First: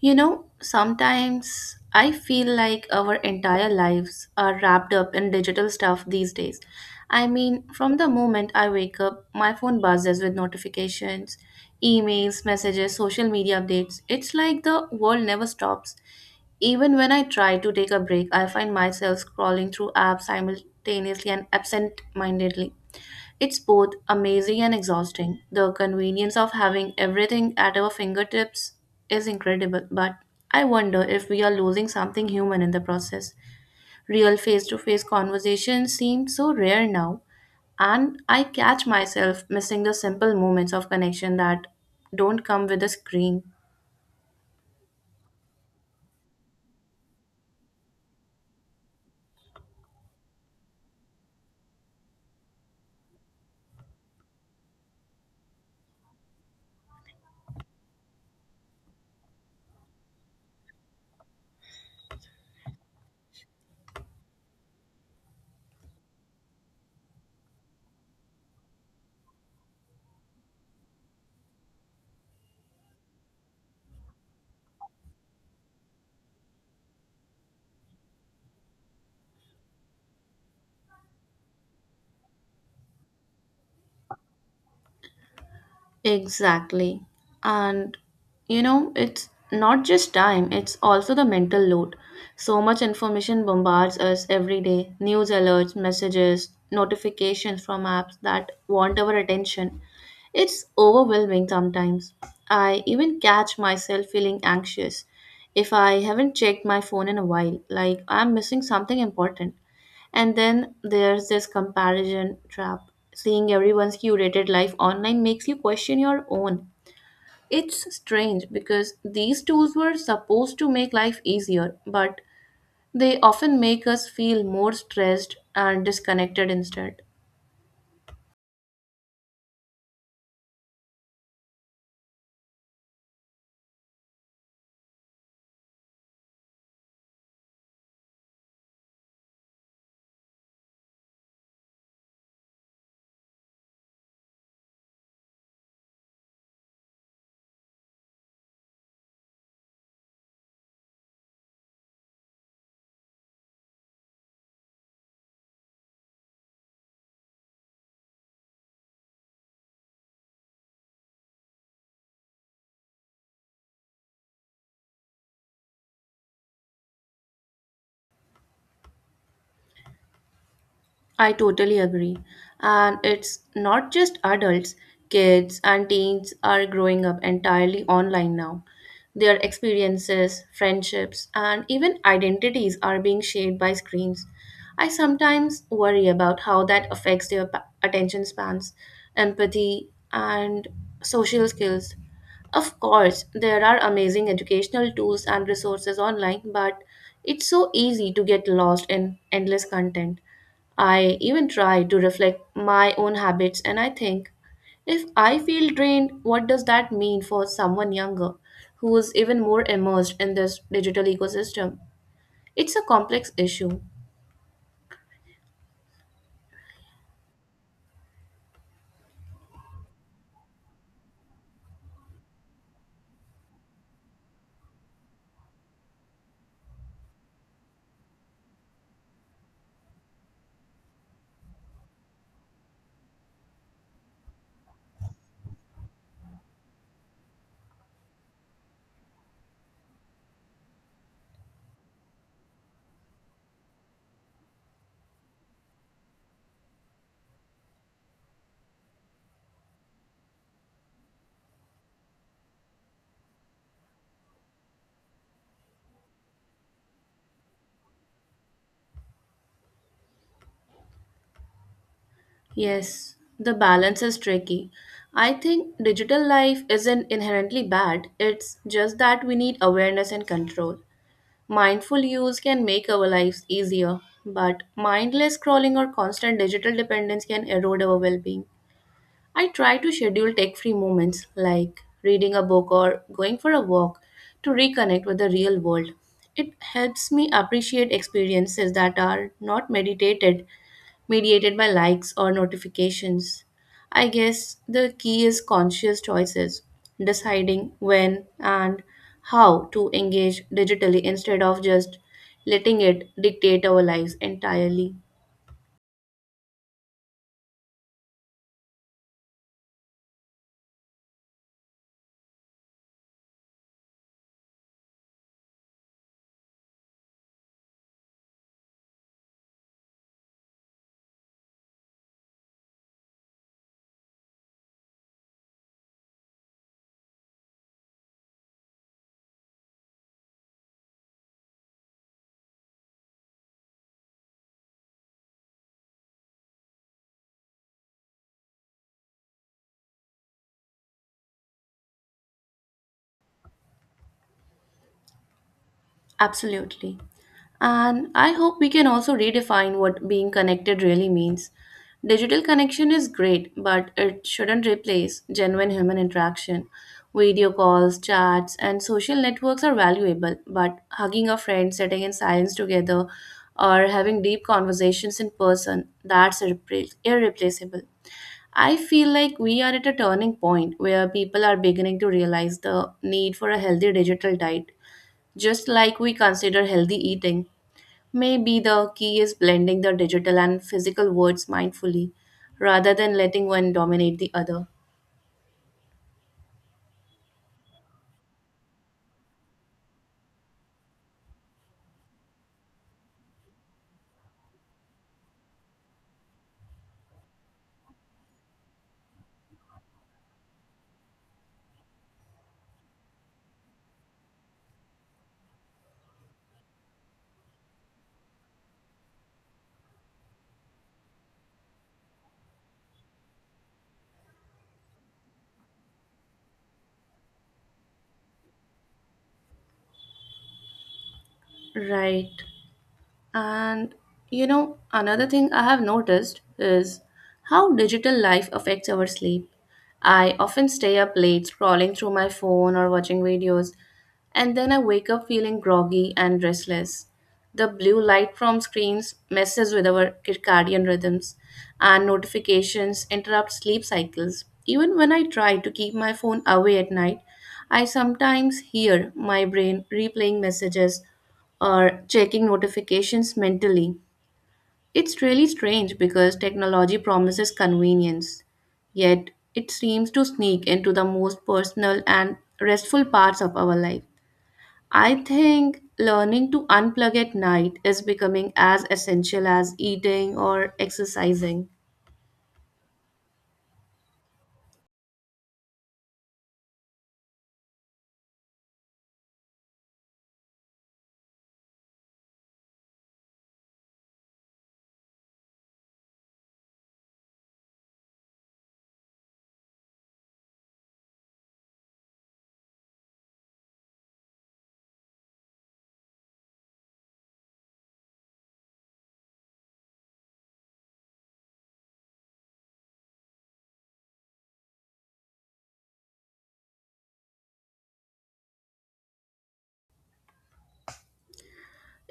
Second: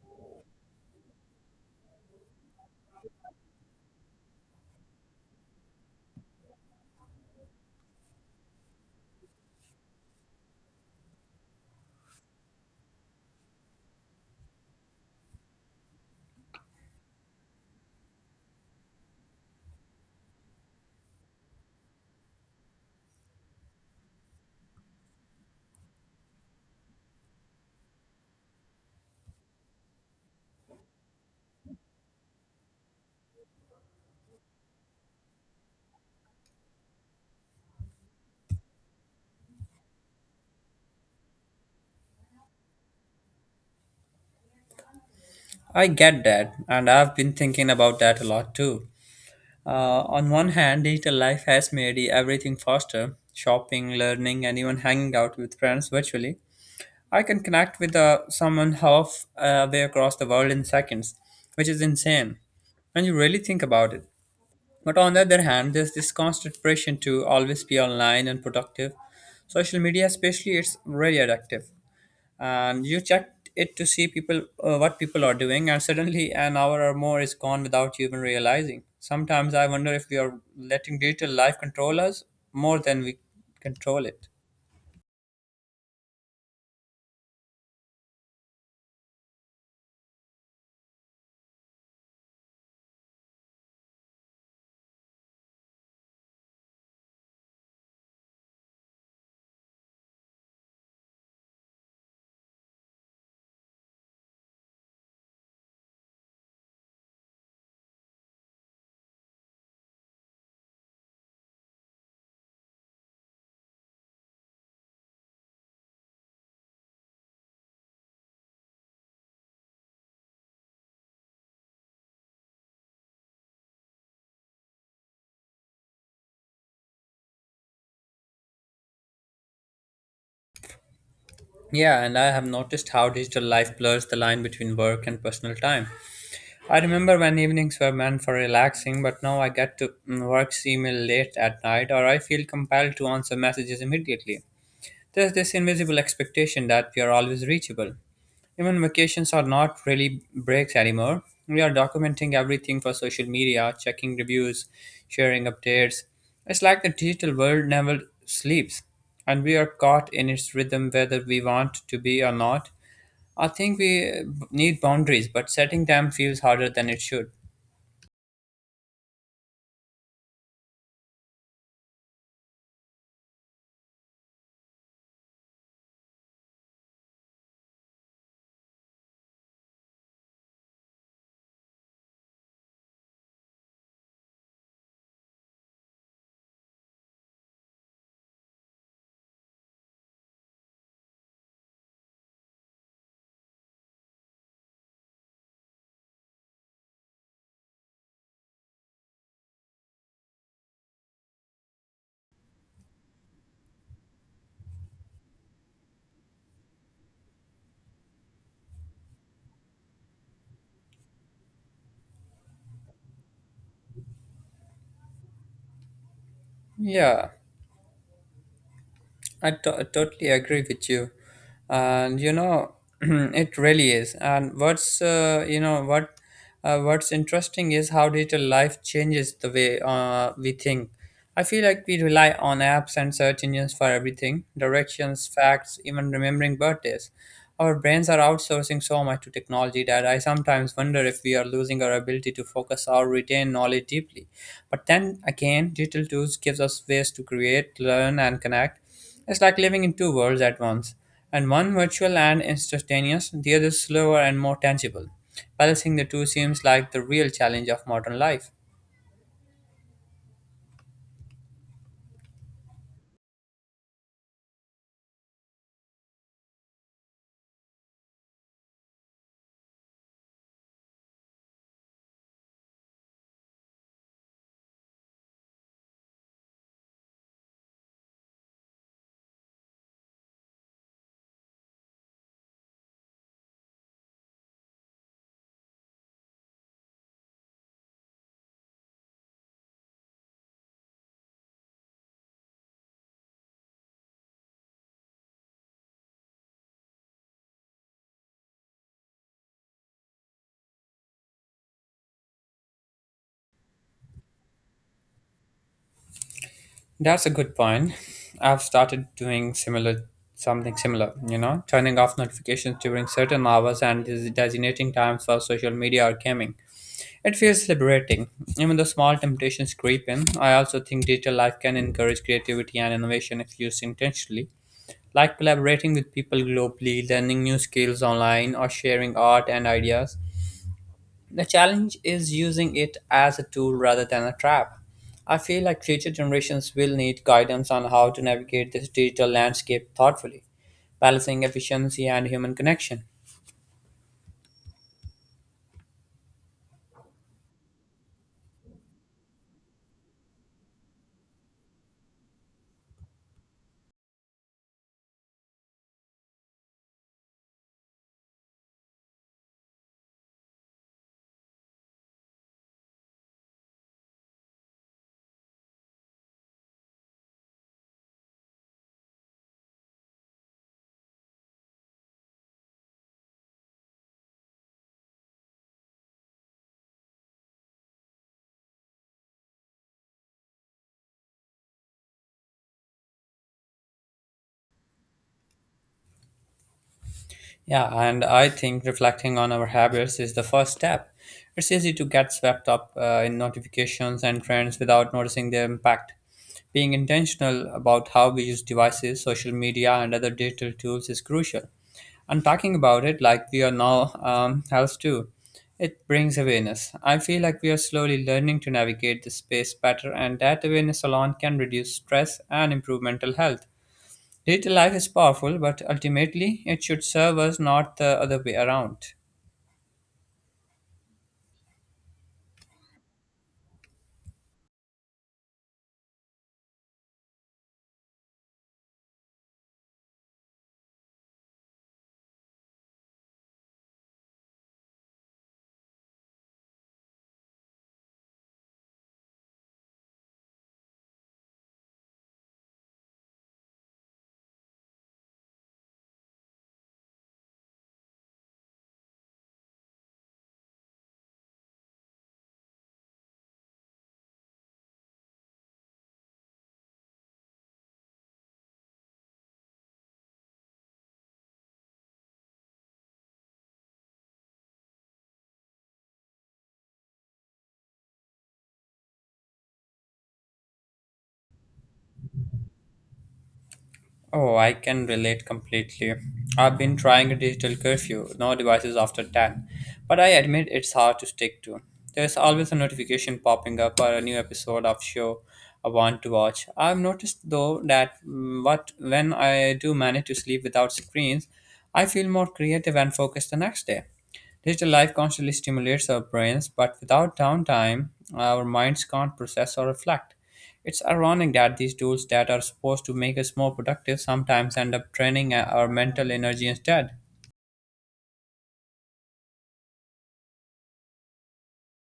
You know, sometimes I feel like our entire lives are wrapped up in digital stuff these days. I mean, from the moment I wake up, my phone buzzes with notifications, emails, messages, social media updates. It's like the world never stops. Even when I try to take a break, I find myself scrolling through apps simultaneously and absent mindedly. It's both amazing and exhausting. The convenience of having everything at our fingertips is incredible, but I wonder if we are losing something human in the process. Real face to face conversations seem so rare now, and I catch myself missing the simple moments of connection that don't come with a screen. I get that, and I've been thinking about that a lot too. On one hand, digital life has made everything faster shopping, learning, and even hanging out with friends virtually. I can connect with someone half way across the world in seconds, which is insane when you really think about it. But on the other hand, there's this constant pressure to always be online and productive. Social media, especially, it's really addictive and you checked it to see people what people are doing, and suddenly an hour or more is gone without you even realizing. Sometimes I wonder if we are letting digital life control us more than we control it. Exactly. And it's not just time, it's also the mental load. So much information bombards us every day news alerts, messages, notifications from apps that want our attention. It's overwhelming sometimes. I even catch myself feeling anxious if I haven't checked my phone in a while, like I'm missing something important. And then there's this comparison trap. Seeing everyone's curated life online makes you question your own. It's strange because these tools were supposed to make life easier, but they often make us feel more stressed and disconnected instead. Yeah, and I have noticed how digital life blurs the line between work and personal time. I remember when evenings were meant for relaxing, but now I get to work's email late at night, or I feel compelled to answer messages immediately. There's this invisible expectation that we are always reachable. Even vacations are not really breaks anymore. We are documenting everything for social media, checking reviews, sharing updates. It's like the digital world never sleeps, and we are caught in its rhythm whether we want to be or not. I think we need boundaries, but setting them feels harder than it should. I totally agree. And it's not just adults, kids and teens are growing up entirely online now. Their experiences, friendships, and even identities are being shaped by screens. I sometimes worry about how that affects their attention spans, empathy, and social skills. Of course, there are amazing educational tools and resources online, but it's so easy to get lost in endless content. I even try to reflect my own habits and I think if I feel drained, what does that mean for someone younger who is even more immersed in this digital ecosystem? It's a complex issue. Yeah. Totally agree with you, and you know, it really is. And what's you know what what's interesting is how digital life changes the way we think. I feel like we rely on apps and search engines for everything, directions, facts, even remembering birthdays. Our brains are outsourcing so much to technology that I sometimes wonder if we are losing our ability to focus or retain knowledge deeply. But then again, digital tools gives us ways to create, learn, and connect. It's like living in two worlds at once, and one virtual and instantaneous, the other slower and more tangible. Balancing the two seems like the real challenge of modern life. Yes, the balance is tricky. I think digital life isn't inherently bad, it's just that we need awareness and control. Mindful use can make our lives easier, but mindless scrolling or constant digital dependence can erode our well being. I try to schedule tech free moments like reading a book or going for a walk to reconnect with the real world. It helps me appreciate experiences that are not meditated, mediated by likes or notifications. I guess the key is conscious choices, deciding when and how to engage digitally instead of just letting it dictate our lives entirely. That's a good point. I've started doing similar something similar, you know, turning off notifications during certain hours and designating times for social media or gaming. It feels liberating. Even though small temptations creep in, I also think digital life can encourage creativity and innovation if used intentionally. Like collaborating with people globally, learning new skills online, or sharing art and ideas. The challenge is using it as a tool rather than a trap. I feel like future generations will need guidance on how to navigate this digital landscape thoughtfully, balancing efficiency and human connection. Absolutely. And I hope we can also redefine what being connected really means. Digital connection is great, but it shouldn't replace genuine human interaction. Video calls, chats, and social networks are valuable, but hugging a friend, sitting in silence together, or having deep conversations in person, that's irreplaceable. I feel like we are at a turning point where people are beginning to realize the need for a healthy digital diet just like we consider healthy eating, maybe the key is blending the digital and physical worlds mindfully rather than letting one dominate the other. Yeah, and I think reflecting on our habits is the first step. It's easy to get swept up in notifications and trends without noticing their impact. Being intentional about how we use devices, social media, and other digital tools is crucial. And talking about it like we are now helps too. It brings awareness. I feel like we are slowly learning to navigate this space better, and that awareness alone can reduce stress and improve mental health. Digital life is powerful, but ultimately it should serve us, not the other way around. Right. And another thing I have noticed is how digital life affects our sleep. I often stay up late scrolling through my phone or watching videos, and then I wake up feeling groggy and restless. The blue light from screens messes with our circadian rhythms, and notifications interrupt sleep cycles. Even when I try to keep my phone away at night, I sometimes hear my brain replaying messages or checking notifications mentally. It's really strange because technology promises convenience, yet it seems to sneak into the most personal and restful parts of our life. I think learning to unplug at night is becoming as essential as eating or exercising. Oh, I can relate completely. I've been trying a digital curfew, no devices after 10, but I admit it's hard to stick to. There's always a notification popping up or a new episode of show I want to watch. I've noticed though that mm, what when I do manage to sleep without screens, I feel more creative and focused the next day. Digital life constantly stimulates our brains, but without downtime, our minds can't process or reflect. It's ironic that these tools that are supposed to make us more productive sometimes end up draining our mental energy instead.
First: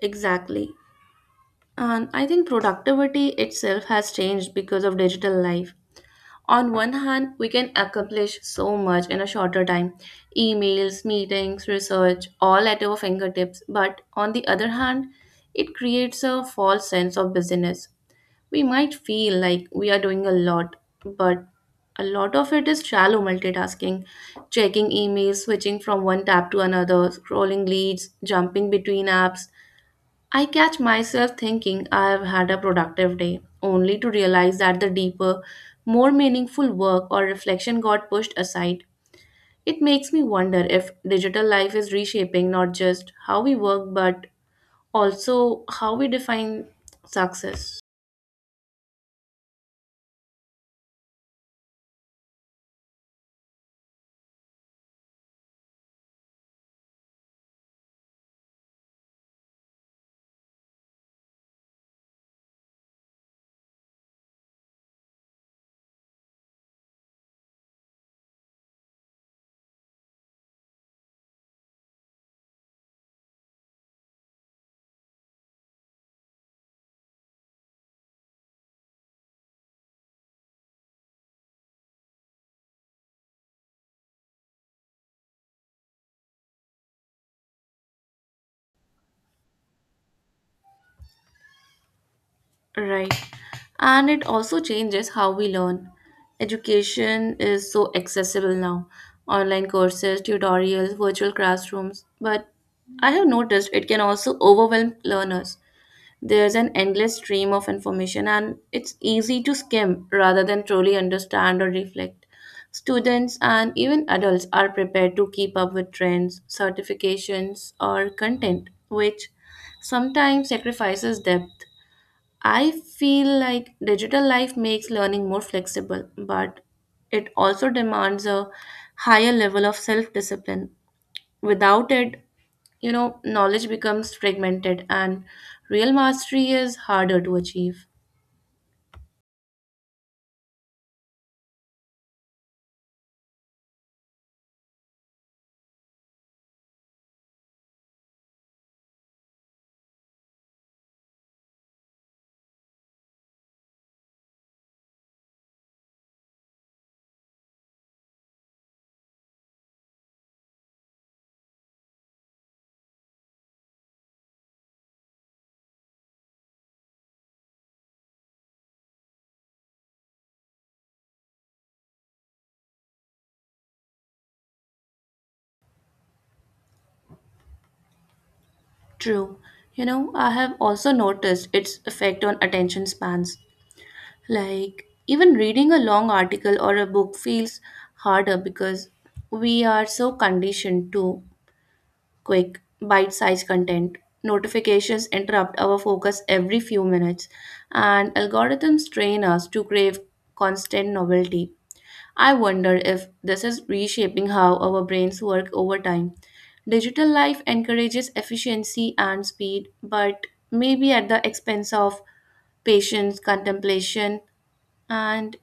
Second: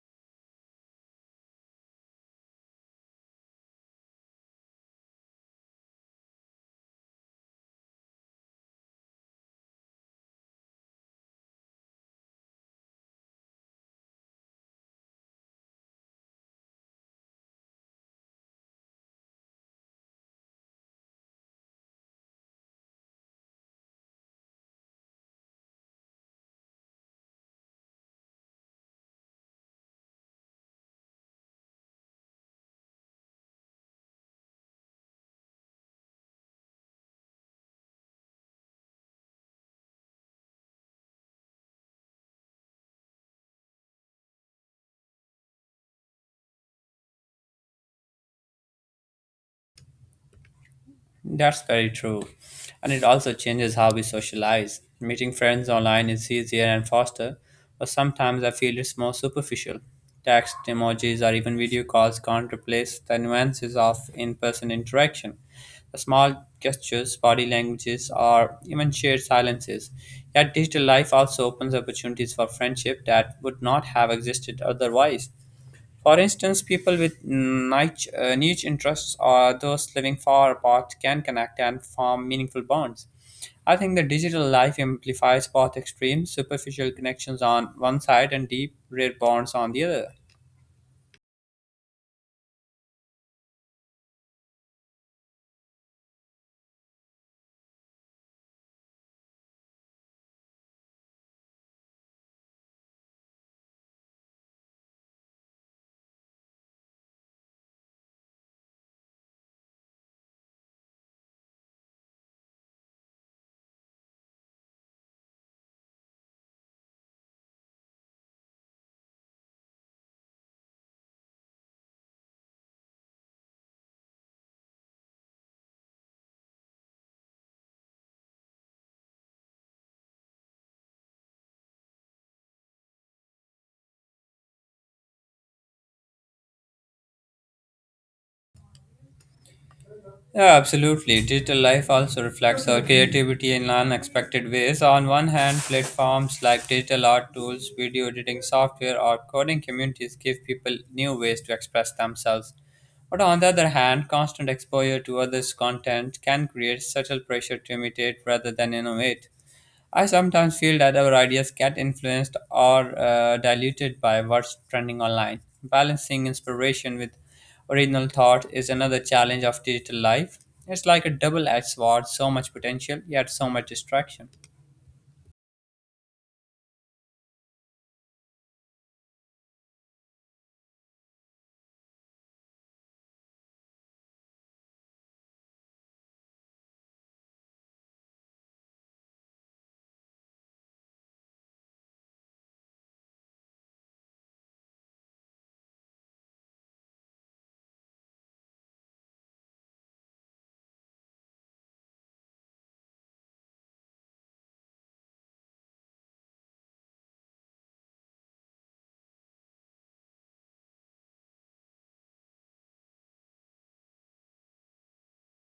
Exactly. And I think productivity itself has changed because of digital life. On one hand, we can accomplish so much in a shorter time emails, meetings, research, all at our fingertips. But on the other hand, it creates a false sense of busyness. We might feel like we are doing a lot, but a lot of it is shallow multitasking, checking emails, switching from one tab to another, scrolling leads, jumping between apps, I catch myself thinking I've had a productive day, only to realize that the deeper, more meaningful work or reflection got pushed aside. It makes me wonder if digital life is reshaping not just how we work but also how we define success. That's very true. And it also changes how we socialize. Meeting friends online is easier and faster, but sometimes I feel it's more superficial. Text, emojis, or even video calls can't replace the nuances of in person interaction. The small gestures, body languages, or even shared silences. Yet digital life also opens opportunities for friendship that would not have existed otherwise. For instance, people with niche interests or those living far apart can connect and form meaningful bonds. I think the digital life amplifies both extremes, superficial connections on one side and deep, rare bonds on the other. Right. And it also changes how we learn. Education is so accessible now online courses, tutorials, virtual classrooms. But I have noticed it can also overwhelm learners. There's an endless stream of information, and it's easy to skim rather than truly understand or reflect. Students and even adults are prepared to keep up with trends, certifications, or content, which sometimes sacrifices depth. I feel like digital life makes learning more flexible, but it also demands a higher level of self discipline. Without it, you know, knowledge becomes fragmented and real mastery is harder to achieve. Yeah, absolutely. Digital life also reflects our creativity in unexpected ways. On one hand, platforms like digital art tools, video editing software, or coding communities give people new ways to express themselves. But on the other hand, constant exposure to others' content can create subtle pressure to imitate rather than innovate. I sometimes feel that our ideas get influenced or diluted by what's trending online. Balancing inspiration with original thought is another challenge of digital life. It's like a double edged sword, so much potential, yet so much distraction. True. You know, I have also noticed its effect on attention spans. Like, even reading a long article or a book feels harder because we are so conditioned to quick, bite sized content. Notifications interrupt our focus every few minutes, and algorithms train us to crave constant novelty. I wonder if this is reshaping how our brains work over time. Digital life encourages efficiency and speed, but maybe at the expense of patience, contemplation, and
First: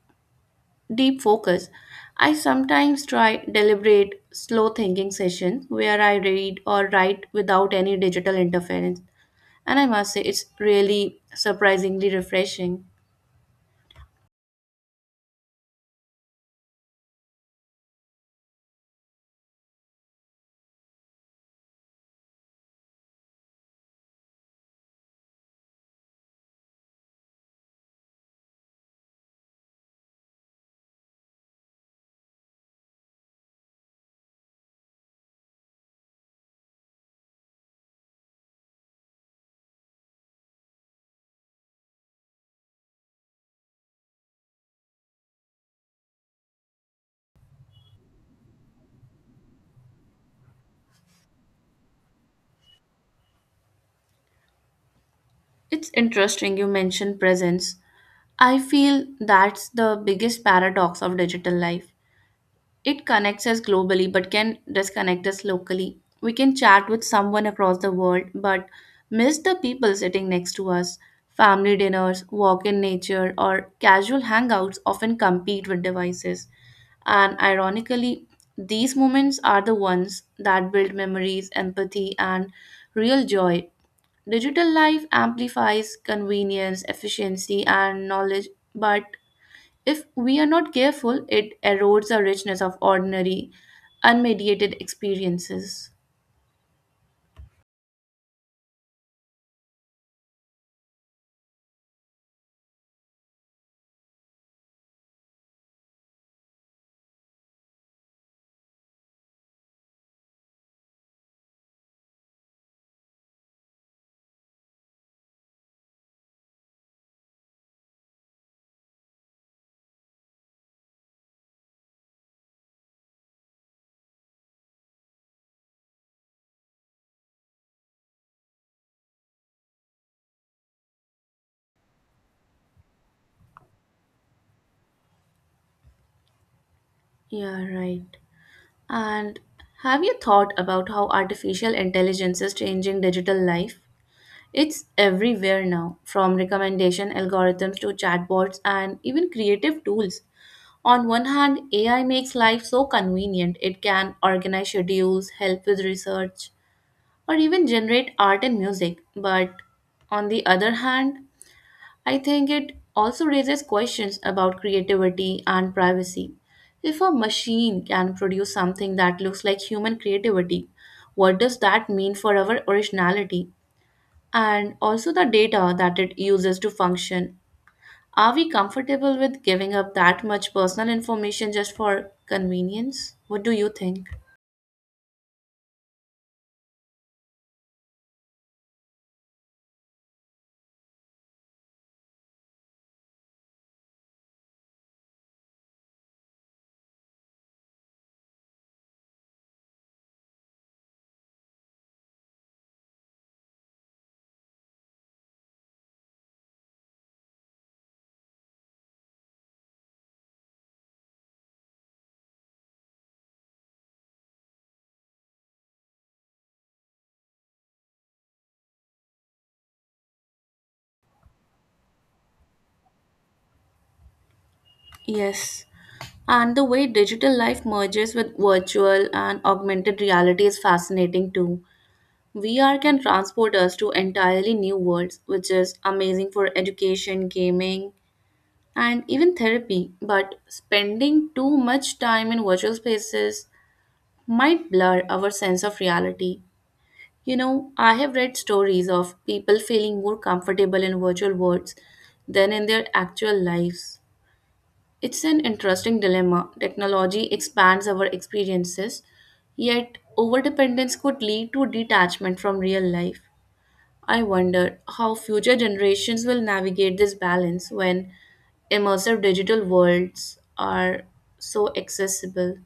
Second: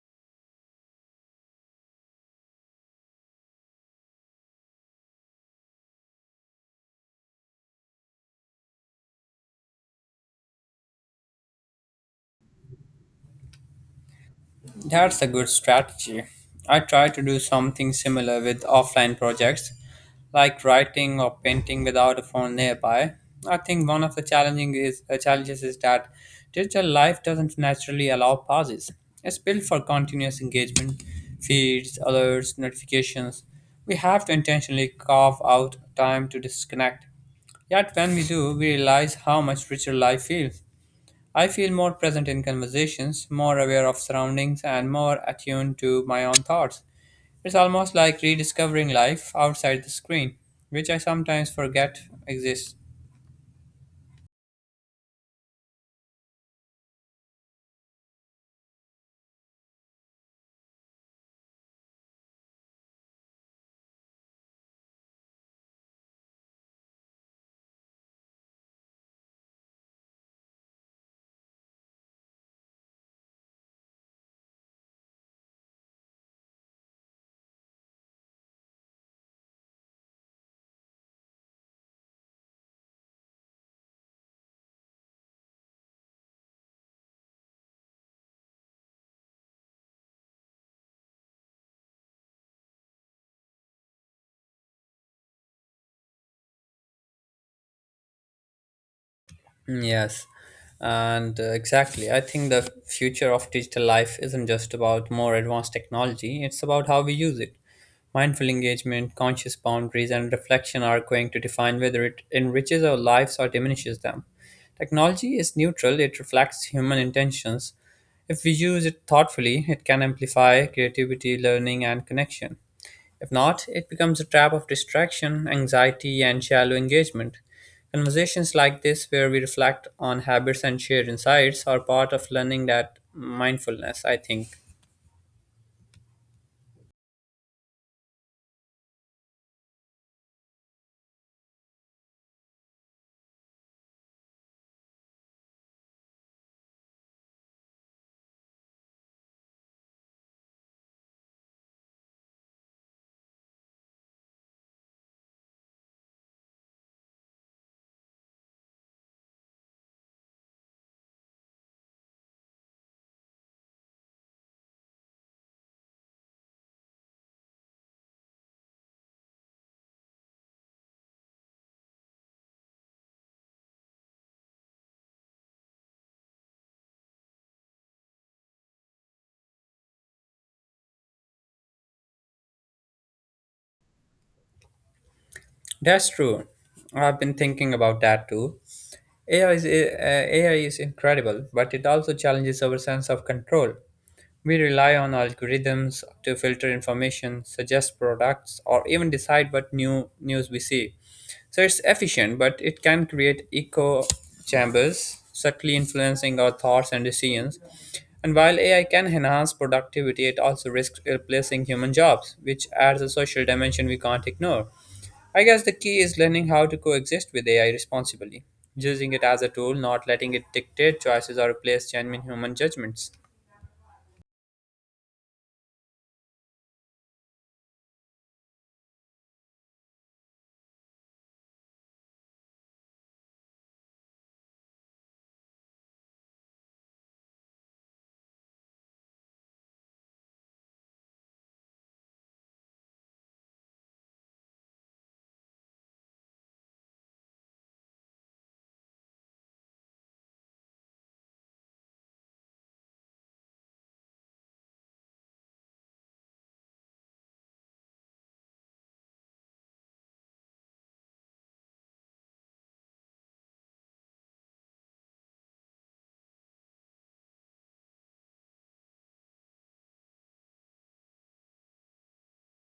deep focus. I sometimes try deliberate, slow thinking sessions where I read or write without any digital interference, and I must say it's really surprisingly refreshing. That's a good strategy. I try to do something similar with offline projects, like writing or painting without a phone nearby. I think one of challenges is that digital life doesn't naturally allow pauses. It's built for continuous engagement, feeds, alerts, notifications. We have to intentionally carve out time to disconnect. Yet when we do, we realize how much richer life feels. I feel more present in conversations, more aware of surroundings, and more attuned to my own thoughts. It's almost like rediscovering life outside the screen, which I sometimes forget exists. It's interesting you mention presence. I feel that's the biggest paradox of digital life. It connects us globally but can disconnect us locally. We can chat with someone across the world but miss the people sitting next to us. Family dinners, walk in nature, or casual hangouts often compete with devices. And ironically, these moments are the ones that build memories, empathy, and real joy. Digital life amplifies convenience, efficiency, and knowledge, but if we are not careful, it erodes the richness of ordinary, unmediated experiences. Yes, and exactly. I think the future of digital life isn't just about more advanced technology, it's about how we use it. Mindful engagement, conscious boundaries, and reflection are going to define whether it enriches our lives or diminishes them. Technology is neutral, it reflects human intentions. If we use it thoughtfully, it can amplify creativity, learning, and connection. If not, it becomes a trap of distraction, anxiety, and shallow engagement. Conversations like this, where we reflect on habits and share insights, are part of learning that mindfulness, I think. Yeah, right. And have you thought about how artificial intelligence is changing digital life? It's everywhere now, from recommendation algorithms to chatbots and even creative tools. On one hand, AI makes life so convenient, it can organize schedules, help with research, or even generate art and music. But on the other hand, I think it also raises questions about creativity and privacy. If a machine can produce something that looks like human creativity, what does that mean for our originality? And also the data that it uses to function. Are we comfortable with giving up that much personal information just for convenience? What do you think? That's true. I've been thinking about that too. AI is incredible, but it also challenges our sense of control. We rely on algorithms to filter information, suggest products, or even decide what new news we see. So it's efficient, but it can create echo chambers, subtly influencing our thoughts and decisions. And while AI can enhance productivity, it also risks replacing human jobs, which adds a social dimension we can't ignore. I guess the key is learning how to coexist with AI responsibly, using it as a tool, not letting it dictate choices or replace genuine human judgments. Yes. And the way digital life merges with virtual and augmented reality is fascinating too. VR can transport us to entirely new worlds, which is amazing for education, gaming, and even therapy. But spending too much time in virtual spaces might blur our sense of reality. You know, I have read stories of people feeling more comfortable in virtual worlds than in their actual lives. It's an interesting dilemma. Technology expands our experiences, yet overdependence could lead to detachment from real life. I wonder how future generations will navigate this balance when immersive digital worlds are so accessible.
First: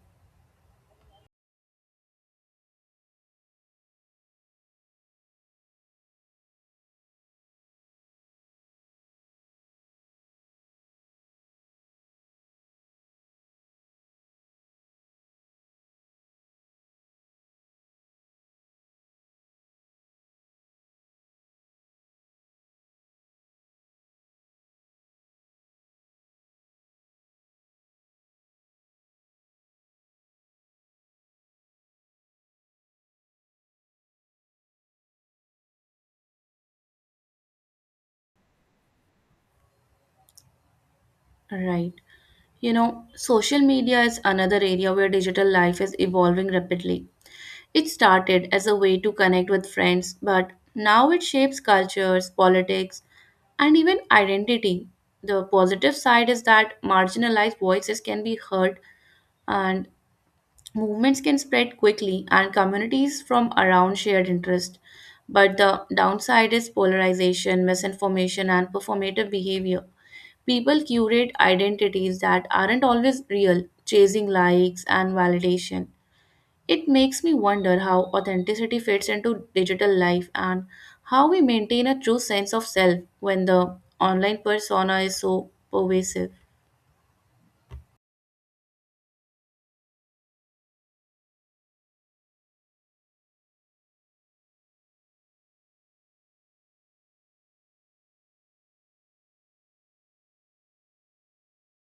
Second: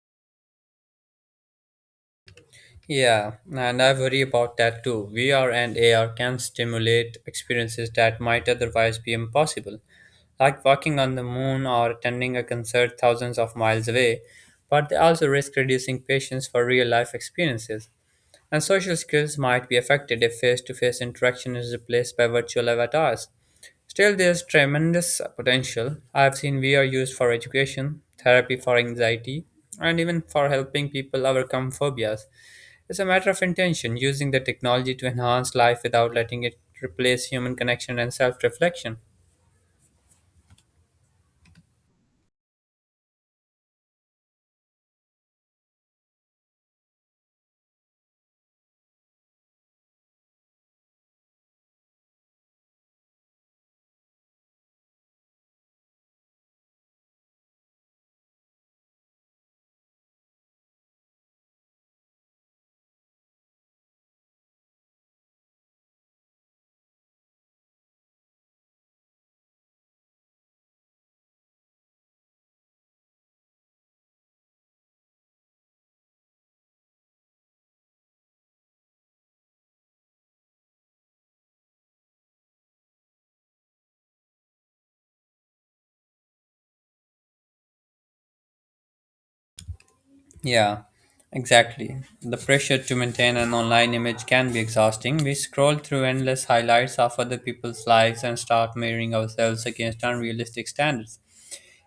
Yeah, and I worry about that too. VR and AR can stimulate experiences that might otherwise be impossible, like walking on the moon or attending a concert thousands of miles away, but they also risk reducing patience for real life experiences. And social skills might be affected if face to face interaction is replaced by virtual avatars. Still, there's tremendous potential. I've seen VR used for education, therapy for anxiety, and even for helping people overcome phobias. It's a matter of intention, using the technology to enhance life without letting it replace human connection and self reflection. Right. You know, social media is another area where digital life is evolving rapidly. It started as a way to connect with friends, but now it shapes cultures, politics, and even identity. The positive side is that marginalized voices can be heard and movements can spread quickly and communities from around shared interest. But the downside is polarization, misinformation, and performative behavior. People curate identities that aren't always real, chasing likes and validation. It makes me wonder how authenticity fits into digital life and how we maintain a true sense of self when the online persona is so pervasive. Yeah, exactly. The pressure to maintain an online image can be exhausting. We scroll through endless highlights of other people's lives and start measuring ourselves against unrealistic standards.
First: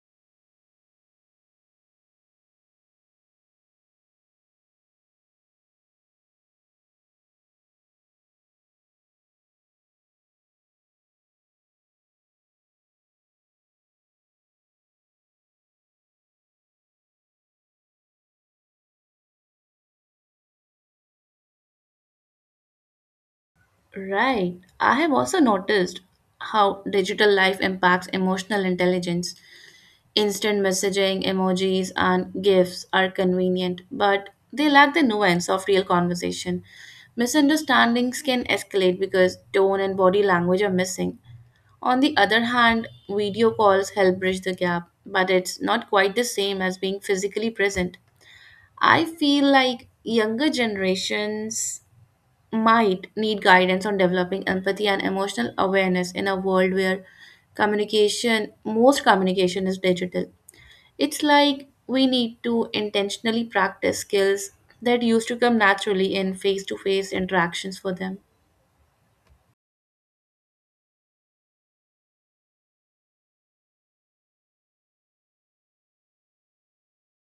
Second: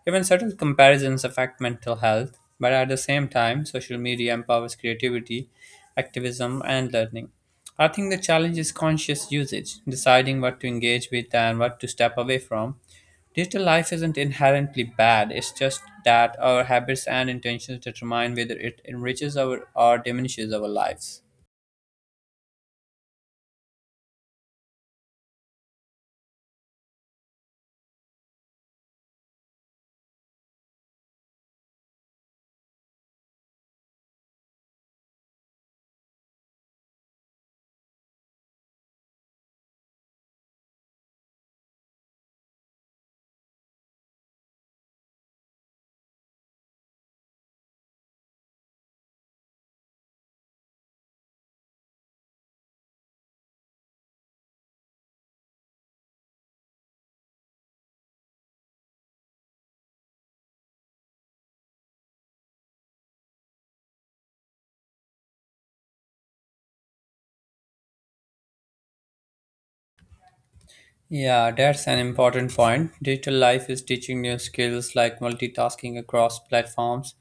Even subtle comparisons affect mental health, but at the same time, social media empowers creativity, activism, and learning. I think the challenge is conscious usage, deciding what to engage with and what to step away from. Digital life isn't inherently bad, it's just that our habits and intentions determine whether it enriches our or diminishes our lives. Right. I have also noticed how digital life impacts emotional intelligence. Instant messaging, emojis, and GIFs are convenient, but they lack the nuance of real conversation. Misunderstandings can escalate because tone and body language are missing. On the other hand, video calls help bridge the gap, but it's not quite the same as being physically present. I feel like younger generations might need guidance on developing empathy and emotional awareness in a world where communication, most communication is digital. It's like we need to intentionally practice skills that used to come naturally in face to face interactions for them. Yeah, that's an important point. Digital life is teaching new skills like multitasking across platforms,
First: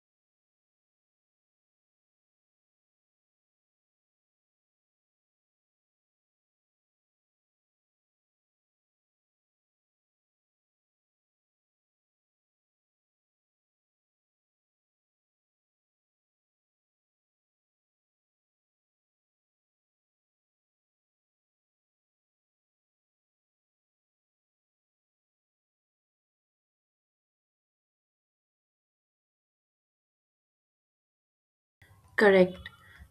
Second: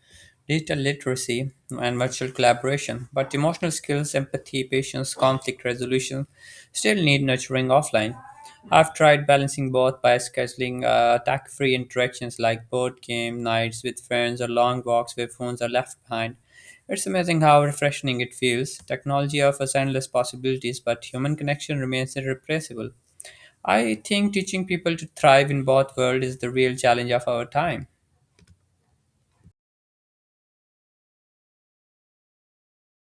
digital literacy, and virtual collaboration. But emotional skills, empathy, patience, conflict resolution still need nurturing offline. I've tried balancing both by scheduling attack free interactions like board game nights with friends or long walks where phones are left behind. It's amazing how refreshing it feels. Technology offers endless possibilities, but human connection remains irreplaceable. I think teaching people to thrive in both worlds is the real challenge of our time. Correct.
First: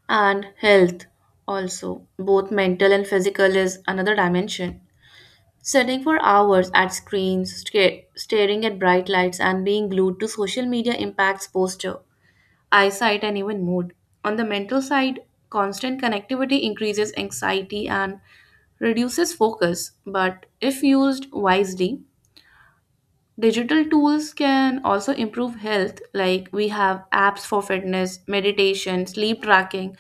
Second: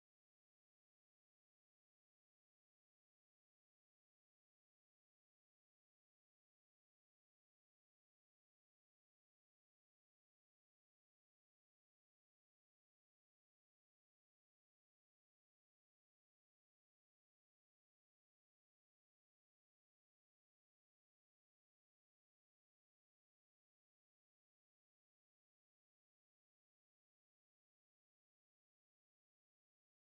And health also, both mental and physical, is another dimension. Sitting for hours at screens, staring at bright lights, and being glued to social media impacts posture, eyesight, and even mood. On the mental side, constant connectivity increases anxiety and reduces focus, but if used wisely, digital tools can also improve health, like we have apps for fitness, meditation, sleep tracking,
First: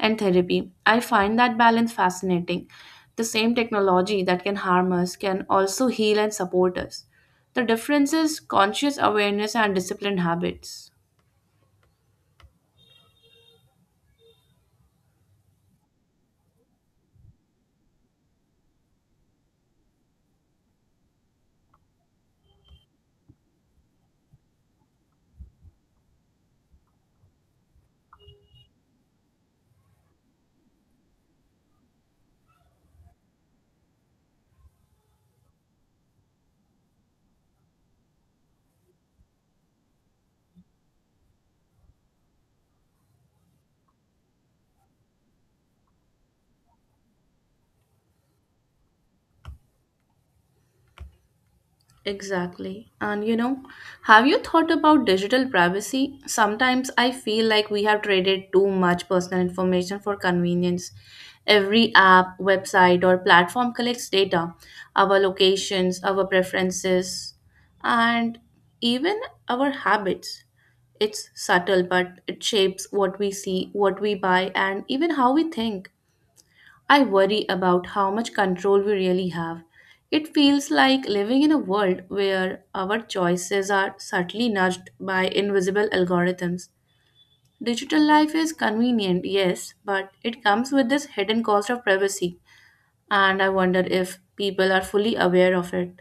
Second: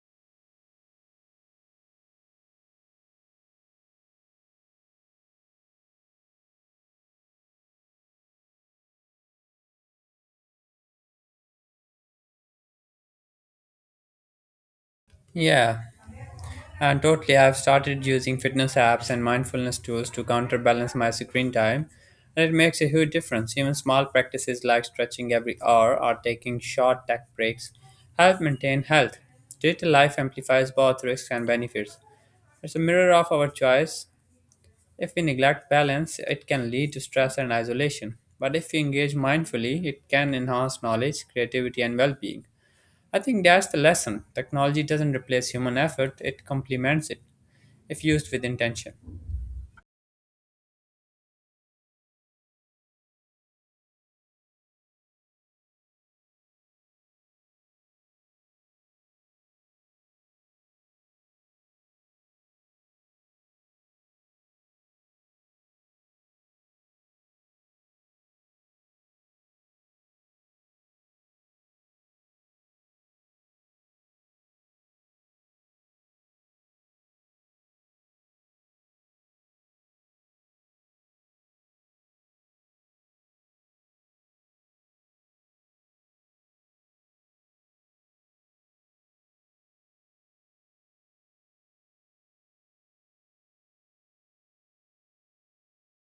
and therapy. I find that balance fascinating. The same technology that can harm us can also heal and support us. The difference is conscious awareness and disciplined habits. Yeah, and totally. I've started using fitness apps and mindfulness tools to counterbalance my screen time, and it makes a huge difference. Even small practices like stretching every hour or taking short tech breaks help maintain health. Digital life amplifies both risks and benefits. It's a mirror of our choice. If we neglect balance, it can lead to stress and isolation. But if we engage mindfully, it can enhance knowledge, creativity, and well being. I think that's the lesson. Technology doesn't replace human effort, it complements it if used with intention. Exactly. And you know, have you thought about digital privacy? Sometimes I feel like we have traded too much personal information for convenience. Every app, website, or platform collects data, our locations, our preferences, and even our habits. It's subtle, but it shapes what we see, what we buy, and even how we think. I worry about how much control we really have. It feels like living in a world where our choices are subtly nudged by invisible algorithms. Digital life is convenient, yes, but it comes with this hidden cost of privacy, and I wonder if people are fully aware of it.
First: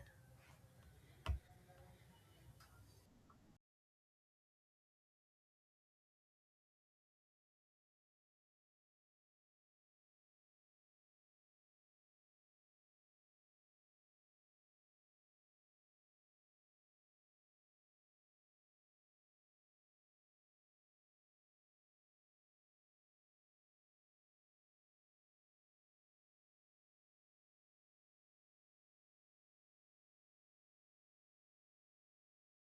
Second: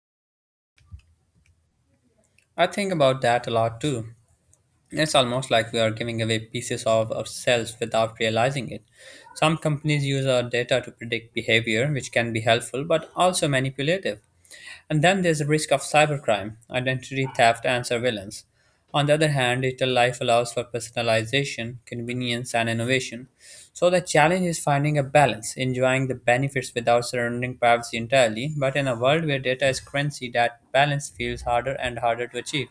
I think about that a lot too. It's almost like we are giving away pieces of ourselves without realizing it. Some companies use our data to predict behavior, which can be helpful but also manipulative. And then there's the risk of cybercrime, identity theft, and surveillance. On the other hand, digital life allows for personalization, convenience, and innovation. So the challenge is finding a balance, enjoying the benefits without surrendering privacy entirely. But in a world where data is currency, that balance feels harder and harder to achieve.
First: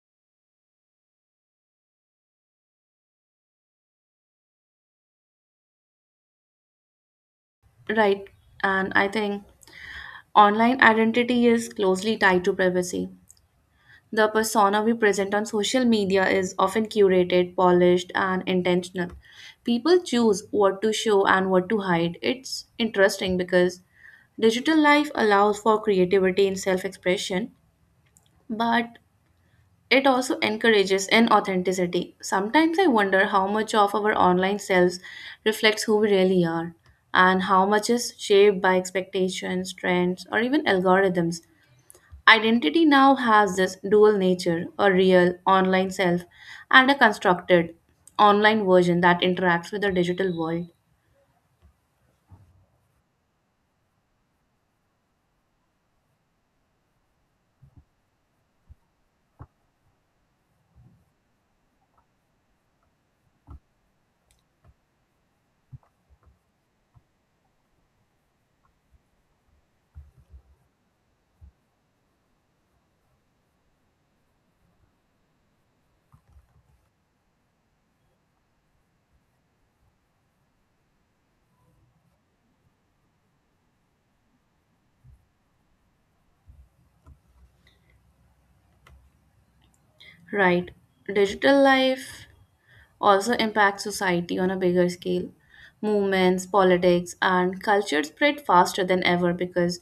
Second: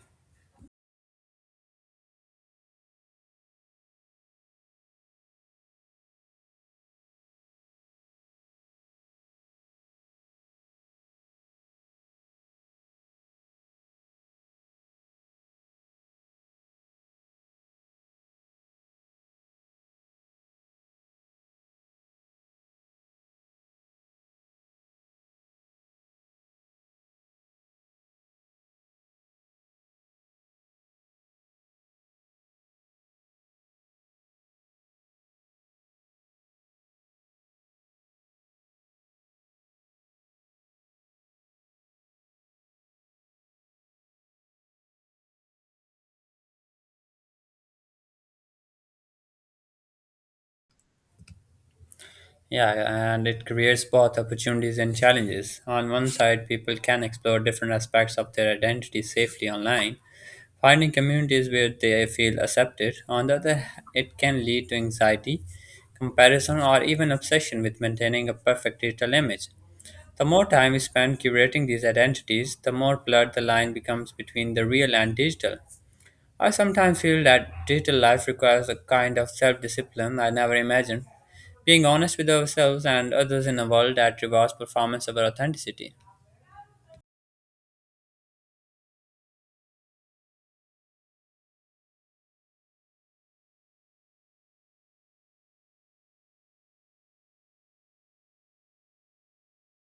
Right, and I think online identity is closely tied to privacy. The persona we present on social media is often curated, polished, and intentional. People choose what to show and what to hide. It's interesting because digital life allows for creativity and self expression, but it also encourages inauthenticity. Sometimes I wonder how much of our online selves reflects who we really are, and how much is shaped by expectations, trends, or even algorithms. Identity now has this dual nature, a real online self and a constructed online version that interacts with the digital world. Yeah, and it creates both opportunities and challenges. On one side, people can explore different aspects of their identity safely online, finding communities where they feel accepted. On the other hand, it can lead to anxiety, comparison, or even obsession with maintaining a perfect digital image. The more time we spend curating these identities, the more blurred the line becomes between the real and digital. I sometimes feel that digital life requires a kind of self discipline I never imagined, being honest with ourselves and others in a world that rewards performance over authenticity. Right. Digital life also impact society on a bigger scale. Movements, politics, and culture spread faster than ever because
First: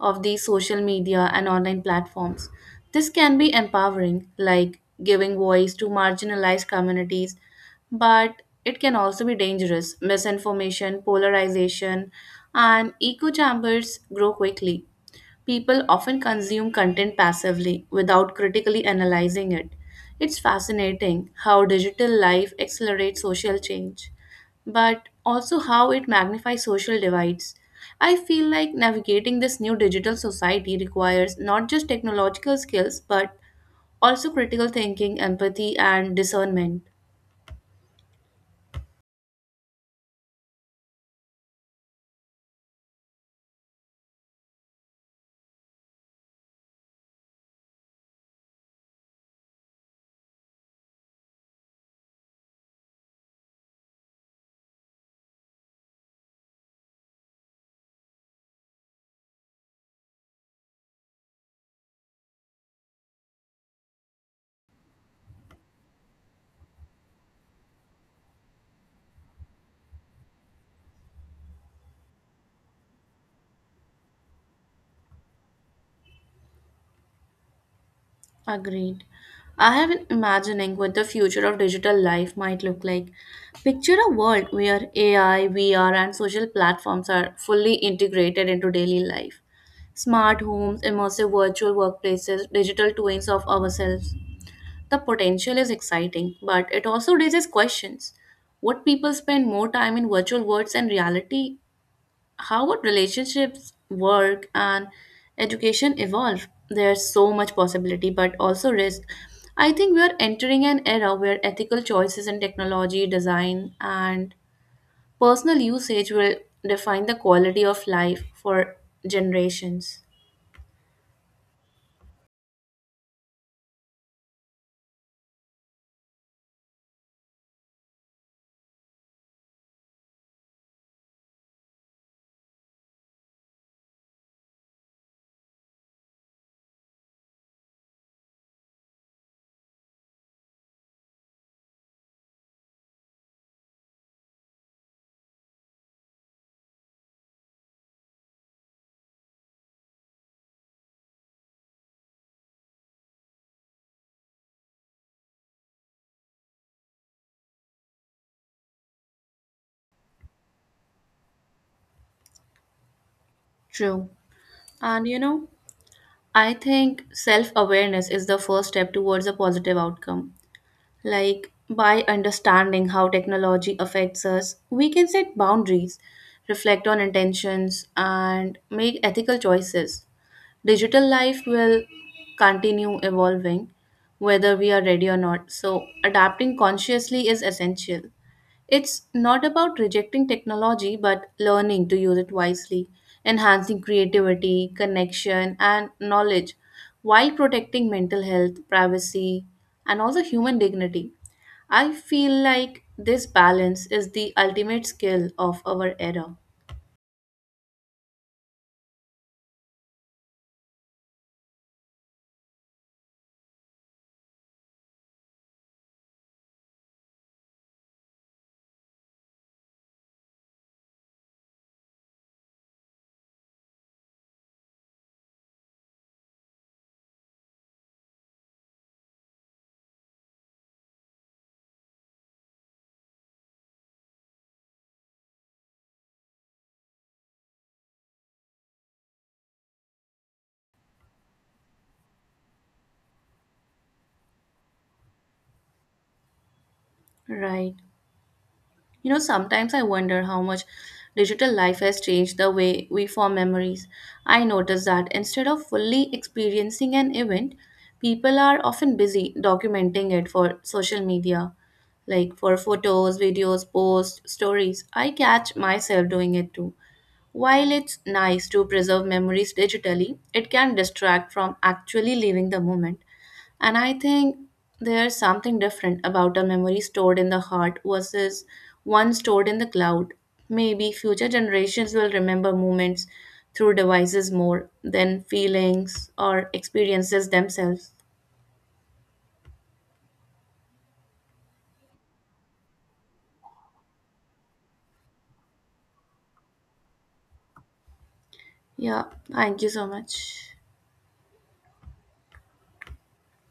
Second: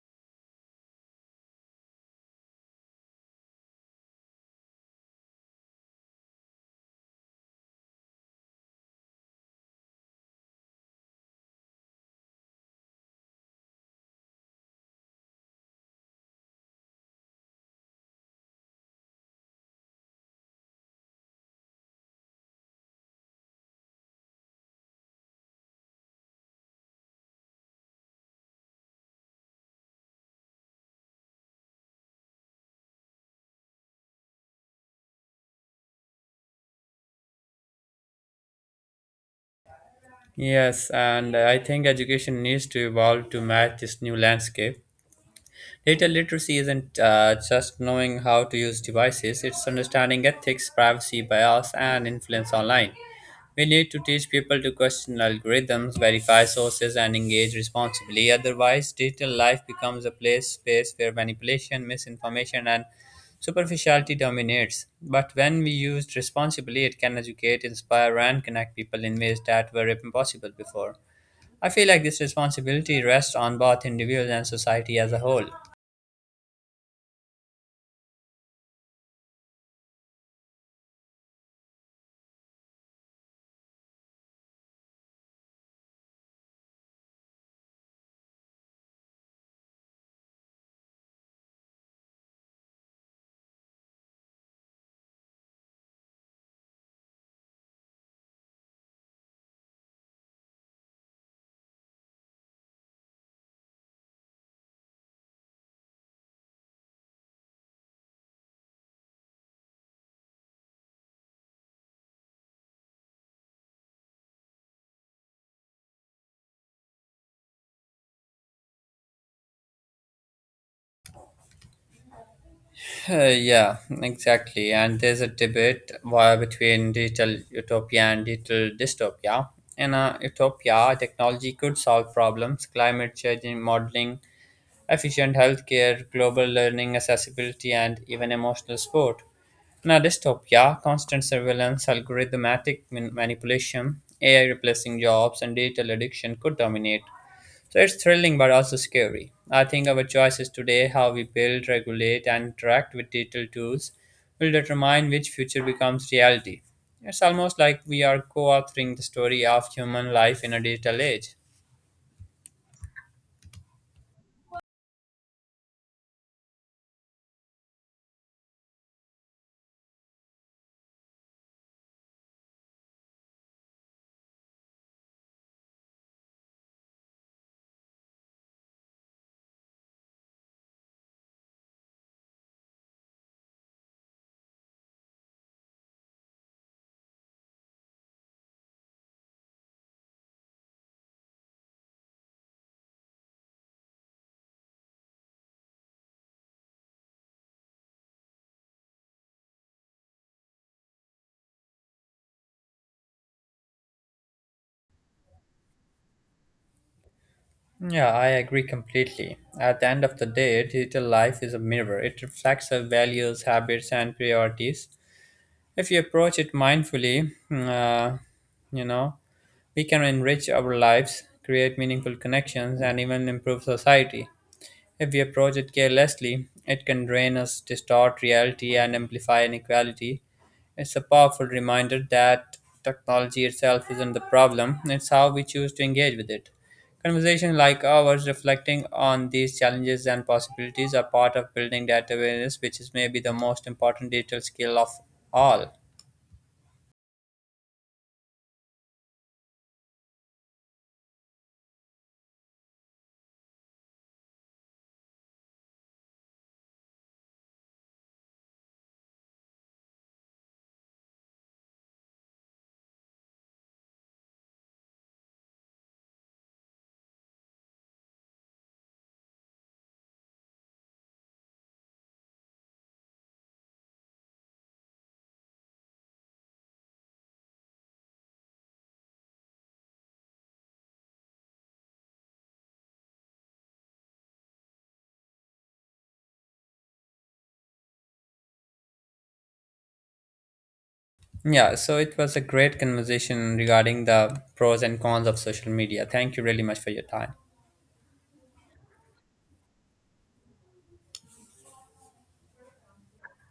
of these social media and online platforms. This can be empowering, like giving voice to marginalized communities, but it can also be dangerous. Misinformation, polarization, and echo chambers grow quickly. People often consume content passively without critically analyzing it. It's fascinating how digital life accelerates social change, but also how it magnifies social divides. I feel like navigating this new digital society requires not just technological skills but also critical thinking, empathy, and discernment. Yes, and I think education needs to evolve to match this new landscape. Data literacy isn't just knowing how to use devices, it's understanding ethics, privacy, bias, and influence online. We need to teach people to question algorithms, verify sources, and engage responsibly. Otherwise, digital life becomes a place space where manipulation, misinformation, and superficiality dominates. But when we used responsibly, it can educate, inspire, and connect people in ways that were impossible before. I feel like this responsibility rests on both individuals and society as a whole. Agreed. I have been imagining what the future of digital life might look like. Picture a world where AI, VR, and social platforms are fully integrated into daily life. Smart homes, immersive virtual workplaces, digital twins of ourselves. The potential is exciting, but it also raises questions. Would people spend more time in virtual worlds and reality? How would relationships work and education evolve? There's so much possibility but also risk. I think we are entering an era where ethical choices in technology design and personal usage will define the quality of life for generations. Yeah, exactly. And there's a debate why between digital utopia and digital dystopia. In a utopia, technology could solve problems, climate change modeling, efficient healthcare, global learning, accessibility, and even emotional support. In a dystopia, constant surveillance, manipulation, AI replacing jobs, and digital addiction could dominate. So it's thrilling but also scary. I think our choices today, how we build, regulate, and interact with digital tools, will determine which future becomes reality. It's almost like we are co authoring the story of human life in a digital age. True. And you know, I think self awareness is the first step towards a positive outcome. Like, by understanding how technology affects us, we can set boundaries, reflect on intentions, and make ethical choices. Digital life will continue evolving whether we are ready or not, so, adapting consciously is essential. It's not about rejecting technology, but learning to use it wisely, enhancing creativity, connection, and knowledge while protecting mental health, privacy, and also human dignity. I feel like this balance is the ultimate skill of our era. Yeah, I agree completely. At the end of the day, digital life is a mirror. It reflects our values, habits, and priorities. If we approach it mindfully, you know, we can enrich our lives, create meaningful connections, and even improve society. If we approach it carelessly, it can drain us, distort reality, and amplify inequality. It's a powerful reminder that technology itself isn't the problem, it's how we choose to engage with it. Conversations like ours reflecting on these challenges and possibilities are part of building that awareness, which is maybe the most important digital skill of all. Right. You know, sometimes I wonder how much digital life has changed the way we form memories. I notice that instead of fully experiencing an event, people are often busy documenting it for social media, like for photos, videos, posts, stories. I catch myself doing it too. While it's nice to preserve memories digitally, it can distract from actually living the moment. And I think there's something different about a memory stored in the heart versus one stored in the cloud. Maybe future generations will remember moments through devices more than feelings or experiences themselves. Yeah, so it was a great conversation regarding the pros and cons of social media. Thank you really much for your time. Yeah, thank you so much.